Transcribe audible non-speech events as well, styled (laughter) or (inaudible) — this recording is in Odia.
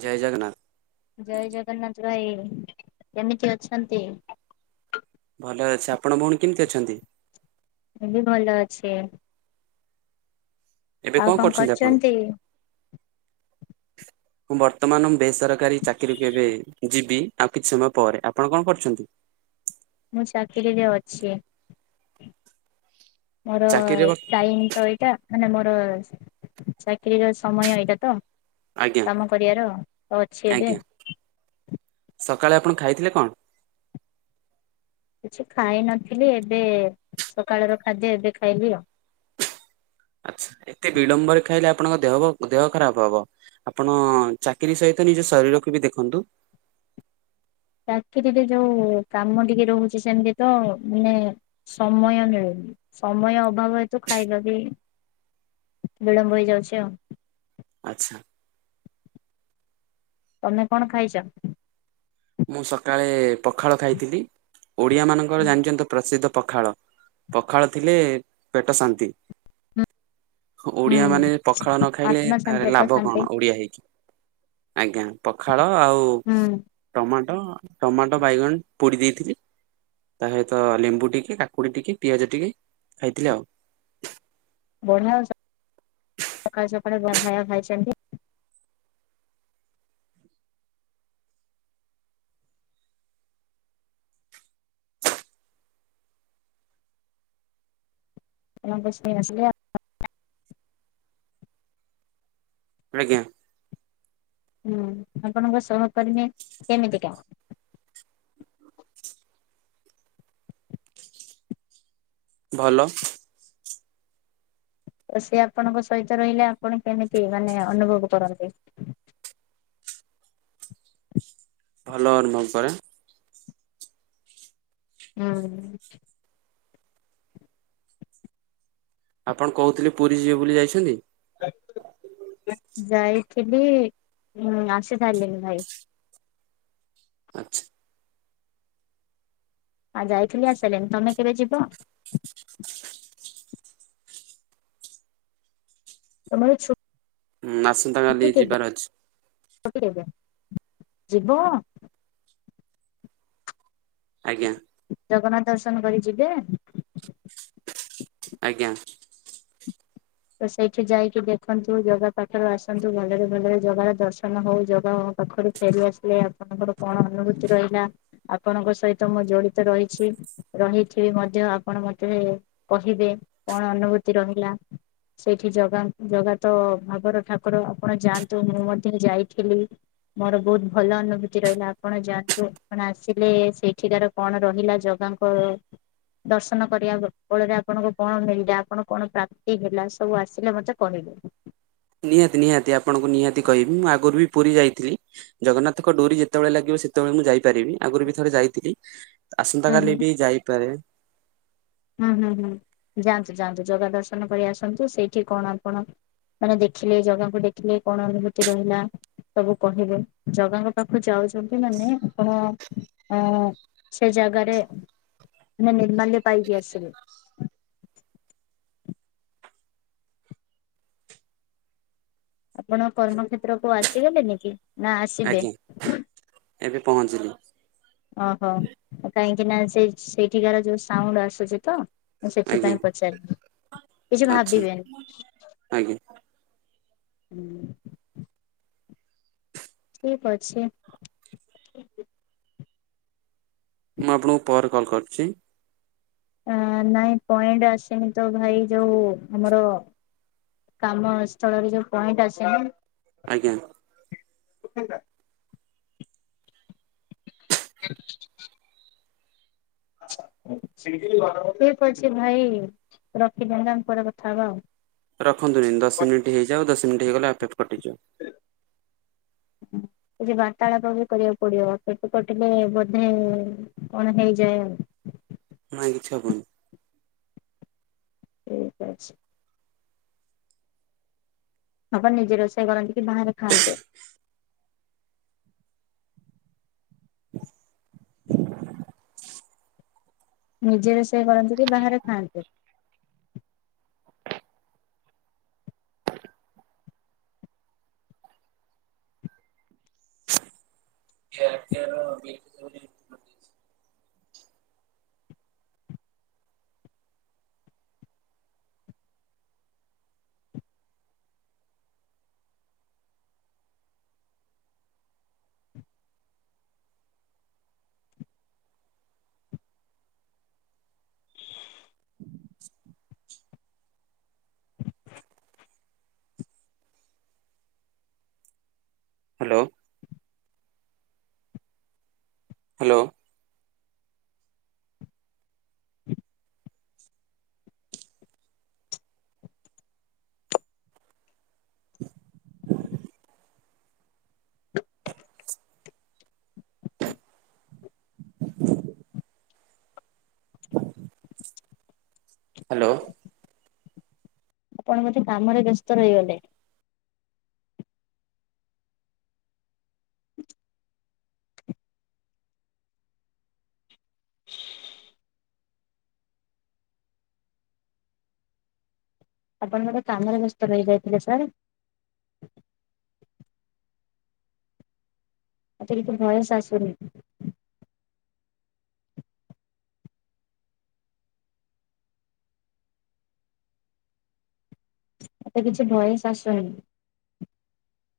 ଜୟ ଜଗନ୍ନାଥ ଜୟ ଜଗନ୍ନାଥ ଭାଇ। କେମିତି ଅଛନ୍ତି? ଭଲ ଅଛି ଆପଣ ଭଉଣୀ କେମିତି ଅଛନ୍ତି? ମୁଁବି ଭଲ ଅଛି। ଏବେ ଆଉ କଣ କରୁଚନ୍ତି ଆପଣ? କରୁଛନ୍ତି? ମୁଁ ବର୍ତ୍ତମାନ ବେସରକାରୀ ଚାକିରିକୁ କେବେ ଯିବି ଆଉ କିଛି ସମୟ ପରେ ଆପଣ କଣ କରୁଛନ୍ତି? (unintelligible) ମୁଁ ଚାକିରିରେ ଅଛି। ମୋର ଚାକିରିରେ ବ ଟାଇମ ତ ଏଇଟା ମାନେ ଚାକିରିର ସମୟ ଏଇଟା ତ ଆଜ୍ଞା କାମ କରିବାର ତ ଅଛି ଏବେ ଆଜ୍ଞା ସକାଳେ ଆପଣ ଖାଇଥିଲେ କଣ? କିଛି ଖାଇ ନଥିଲି, ଏବେ ସକାଳର ଖାଦ୍ୟ ଏବେ ଖାଇଲି ଆଉ। ଆଛା ଏତେ ବିଳମ୍ବରେ ଖାଇଲେ ଆପଣଙ୍କ ଦେହ ବା ଦେହ ଖରାପ ହବ। ଆପଣ ଚାକିରୀ ସହିତ ନିଜ ଶରୀରକୁ ବି ଦେଖନ୍ତୁ। ଚାକିରୀରେ ଯୋଉ କାମ ଟିକେ ରହୁଚି ସେମିତି ତ ମାନେ ସମୟ ମିଳୁନି। ସମୟ ଅଭାବ ହେତୁ ଖାଇବାବି (unintelligible) ବିଳମ୍ବ ହୋଇଇଯାଚି ଆଉ। ଆଚ୍ଛା। ତମେ କଣ ଖାଇଚ? ମୁଁ ସକାଳେ ପଖାଳ ଖାଇଥିଲି। ଓଡିଆ ମାନଙ୍କର ହୁଁ ଜାଣିଚନ୍ତି ତ ପ୍ରସିଦ୍ଧ। ପଖାଳ। ପଖାଳ ଥିଲେ ପେଟ ଶାନ୍ତି। ଓଡିଆ ମାନେ ପଖାଳ ନ ଖାଇଲେ ଆତ୍ମା ତ ଶାନ୍ତି ଆତ୍ମା ଲାଭ କଣ ଶାନ୍ତି। ଓଡିଆ ହେଇକି। ଆଜ୍ଞା ପଖାଳ ଆଉ ହୁଁ ଟମାଟୋ ଟମାଟୋ ବାଇଗଣ ପୋଡି ଦେଇଥିଲି ତା ସହିତ ଲେମ୍ବୁ ଟିକେ କାକୁଡି ଟିକେ ପିଆଜ ଟିକେ ଖାଇଥିଲି ଆଉ। ବଢିଆ ସକାଲୁ ସକାଳୁ ଯାହା ଖାଇବା ଖାଇଛନ୍ତି। (unintelligible) ଆଜ୍ଞା। ହୁଁ ଆପଣଙ୍କ ସହକର୍ମୀ କେମିତିକା? ଭଲ। ତ ସେ ଆପଣଙ୍କ ସହିତ ରହିଲେ ଆପଣ କେମିତି ମାନେ ଅନୁଭବ କରନ୍ତି? ଭଲ ଅନୁଭବ କରେ। ହୁଁ। ଆପଣ କହୁଥିଲେ ପୁରୀ ଯିବେ ବୋଲି ଯାଇଚନ୍ତି। ଯାଇଥିଲି ହଁ ଆସିସାରିଲିଣି ଭାଇ। ଆଚଛା। ଆଉ ଯାଇଥିଲି ଆସିସାଇଲିଣି। ତମେ କେବେ ଯିବ? ତମର ଛୁ ହୁଁ ଆସନ୍ତା କାଲି ଯିବାର ଅଛି। ବେ ଯିବ। ଆଜ୍ଞା। ଜଗନ୍ନାଥ ଦର୍ଶନ କରି ଯିବେ। ଆଜ୍ଞା। ତ ସେଇଠି ଯାଇକି ଦେଖନ୍ତୁ ଜଗା ପାଠରୁ ଆସନ୍ତୁ ଭଲରେ ଭଲରେ ଜଗାର ଦର୍ଶନ ହଉ ଜଗା ହଉ ପାଖରୁ ଫେରିଆସିଲେ ଆପଣଙ୍କର କଣ ଅନୁଭୂତି ରହିଲା ଆପଣଙ୍କ ସହିତ ମୁଁ ଜଡିତ ରହିଛି। ରହିଥିବ ମଧ୍ୟ ଆପଣ ମତେ କହିବେ କଣ ଅନୁଭୂତି ରହିଲା? ସେଇଠି ଜଗା ଜଗ ତ ଭାଗର ଠାକୁର ଆପଣ ଯାଆନ୍ତୁ ମୁଁ ମଧ୍ୟ ଯାଇଥିଲି। ମୋର ବହୁତ ଭଲ ଅନୁଭୂତି ରହିଲା ଆପଣ ଯାଆନ୍ତୁ ଆପଣ ଆସିଲେ ସେଇଠିକାର କଣ ରହିଲା ଜଗାଙ୍କ ଦର୍ଶନ କରିବା ବଳରେ ଆପଣଙ୍କୁ କଣ ମିଳିଲା ଆପଣ କଣ ପ୍ରା ତି ହେଲା ସବୁ ଆସିଲେ ମତେ କହିବେ। ନିହାତି ନିହାତି ଆପଣଙ୍କୁ ନିହାତି କହିବି ମୁଁ ଆଗରୁ ବି ପୁରୀ ଯାଇଥିଲି ଜଗନ୍ନାଥଙ୍କ ଡୋରି ଯେତେବେଳେ ଲାଗିବ ସେତେବେଳେ ମୁଁ ଯାଇପାରିବି ଆଗରୁ ବି ଥରେ ଯାଇଥିଲି। ଆସନ୍ତା ହୁଁ କାଲି ହୁଁ ବି ଯାଇପାରେ। ହୁଁ ହୁଁ ହୁଁ ଯାଆନ୍ତୁ ଯାଆନ୍ତୁ ଜଗା ଦର୍ଶନ କରି ଆସନ୍ତୁ ସେଇଠି କଣ ଆପଣ ମାନେ ଦେଖିଲେ ଜାଗାକୁ ଦେଖିଲେ କଣ ଅନୁଭୂତି ରହିଲା ସବୁ କହିବେ ଜଗାଙ୍କ ପାଖକୁ ଯାଉଛନ୍ତି ମାନେ ଆପଣ ଅ ସେ ଜାଗାରେ ମାନେ ନିର୍ମାଲ୍ୟ ପାଇକି ଆସିବେ। ଆପଣ କର୍ମକ୍ଷେତ୍ର କୁ ଆସିଗଲେନି କି? ନା ଆସିବେ ଆଜ୍ଞା ଏବେ ପହଞ୍ଚିଲି ଓହୋ ଆ କାଇଁ କି ନା ସେ ସେଇଠିକାର ଯୋଉ ସାଉଣ୍ଡ ଆସୁଛି ତ। ମୁଁ ଆଜ୍ଞା ସେଥିପାଇଁ ପଚାରିବି କିଛି ଆଚ୍ଛା ଭାବିବେନି। ଆଜ୍ଞା ହୁଁ। ଠିକ ଅଛି। ମୁଁ ଆପଣଙ୍କୁ ପରେ କଲ୍ କରିୁଛି। ନାଇଁ ପଏଣ୍ଟ ଆସନି ତ ଭାଇ ଯୋଉ ଆମର କାମ ସ୍ଥଳରେ ଯୋଉ ପଏଣ୍ଟ ଅସ ଆଜ୍ଞା। (unintelligible) (inaudible) (unintelligible) ଠିକ ଅଛି ଭାଇ ରଖିଦିଅନ୍ତୁ ଆମେ ପରେ କଥା ହବା ଆଉ। ରଖନ୍ତୁନି ଦଶିନିଟ ହେଇଯାଉ ଦଶ ମିନିଟ ହେଇଗଲେ ଆପେପ କଟିଯିବ। ହ। କିଛି ବାର୍ତ୍ତାଳାପ ବି କରିବାକୁ ପଡିବ ପେଟ କଟିଲେ ବୋଧେ କଣ ହେଇଯାଏ ଆଉ। ନାଇଁ କିଛି ହବନି। ଠିକ ଅଛି। ବାପଣ ନିଜେ ରୋଷେଇ କରନ୍ତି କି ବାହାରେ ଖାଆନ୍ତୁ। ନିଜେ ରୋଷେଇ କରନ୍ତିୁ କି ବାହାରେ ଖାଆନ୍ତି। (inaudible) ହ୍ୟାଲୋ। ହ୍ୟାଲୋ ହ୍ୟାଲୋ ଆପଣ ବୋଧେ କାମରେ ବ୍ୟସ୍ତ ରହିଗଲେ। ଆପଣ ଗୋଟେ କାମରେ ବ୍ୟସ୍ତ ରହିଯାଇଥିଲେ ସାର୍। ଅତିରିକ ବୟସ ଆସୁନି ମତେ କିଛି ଭୟସ ଆସୁନି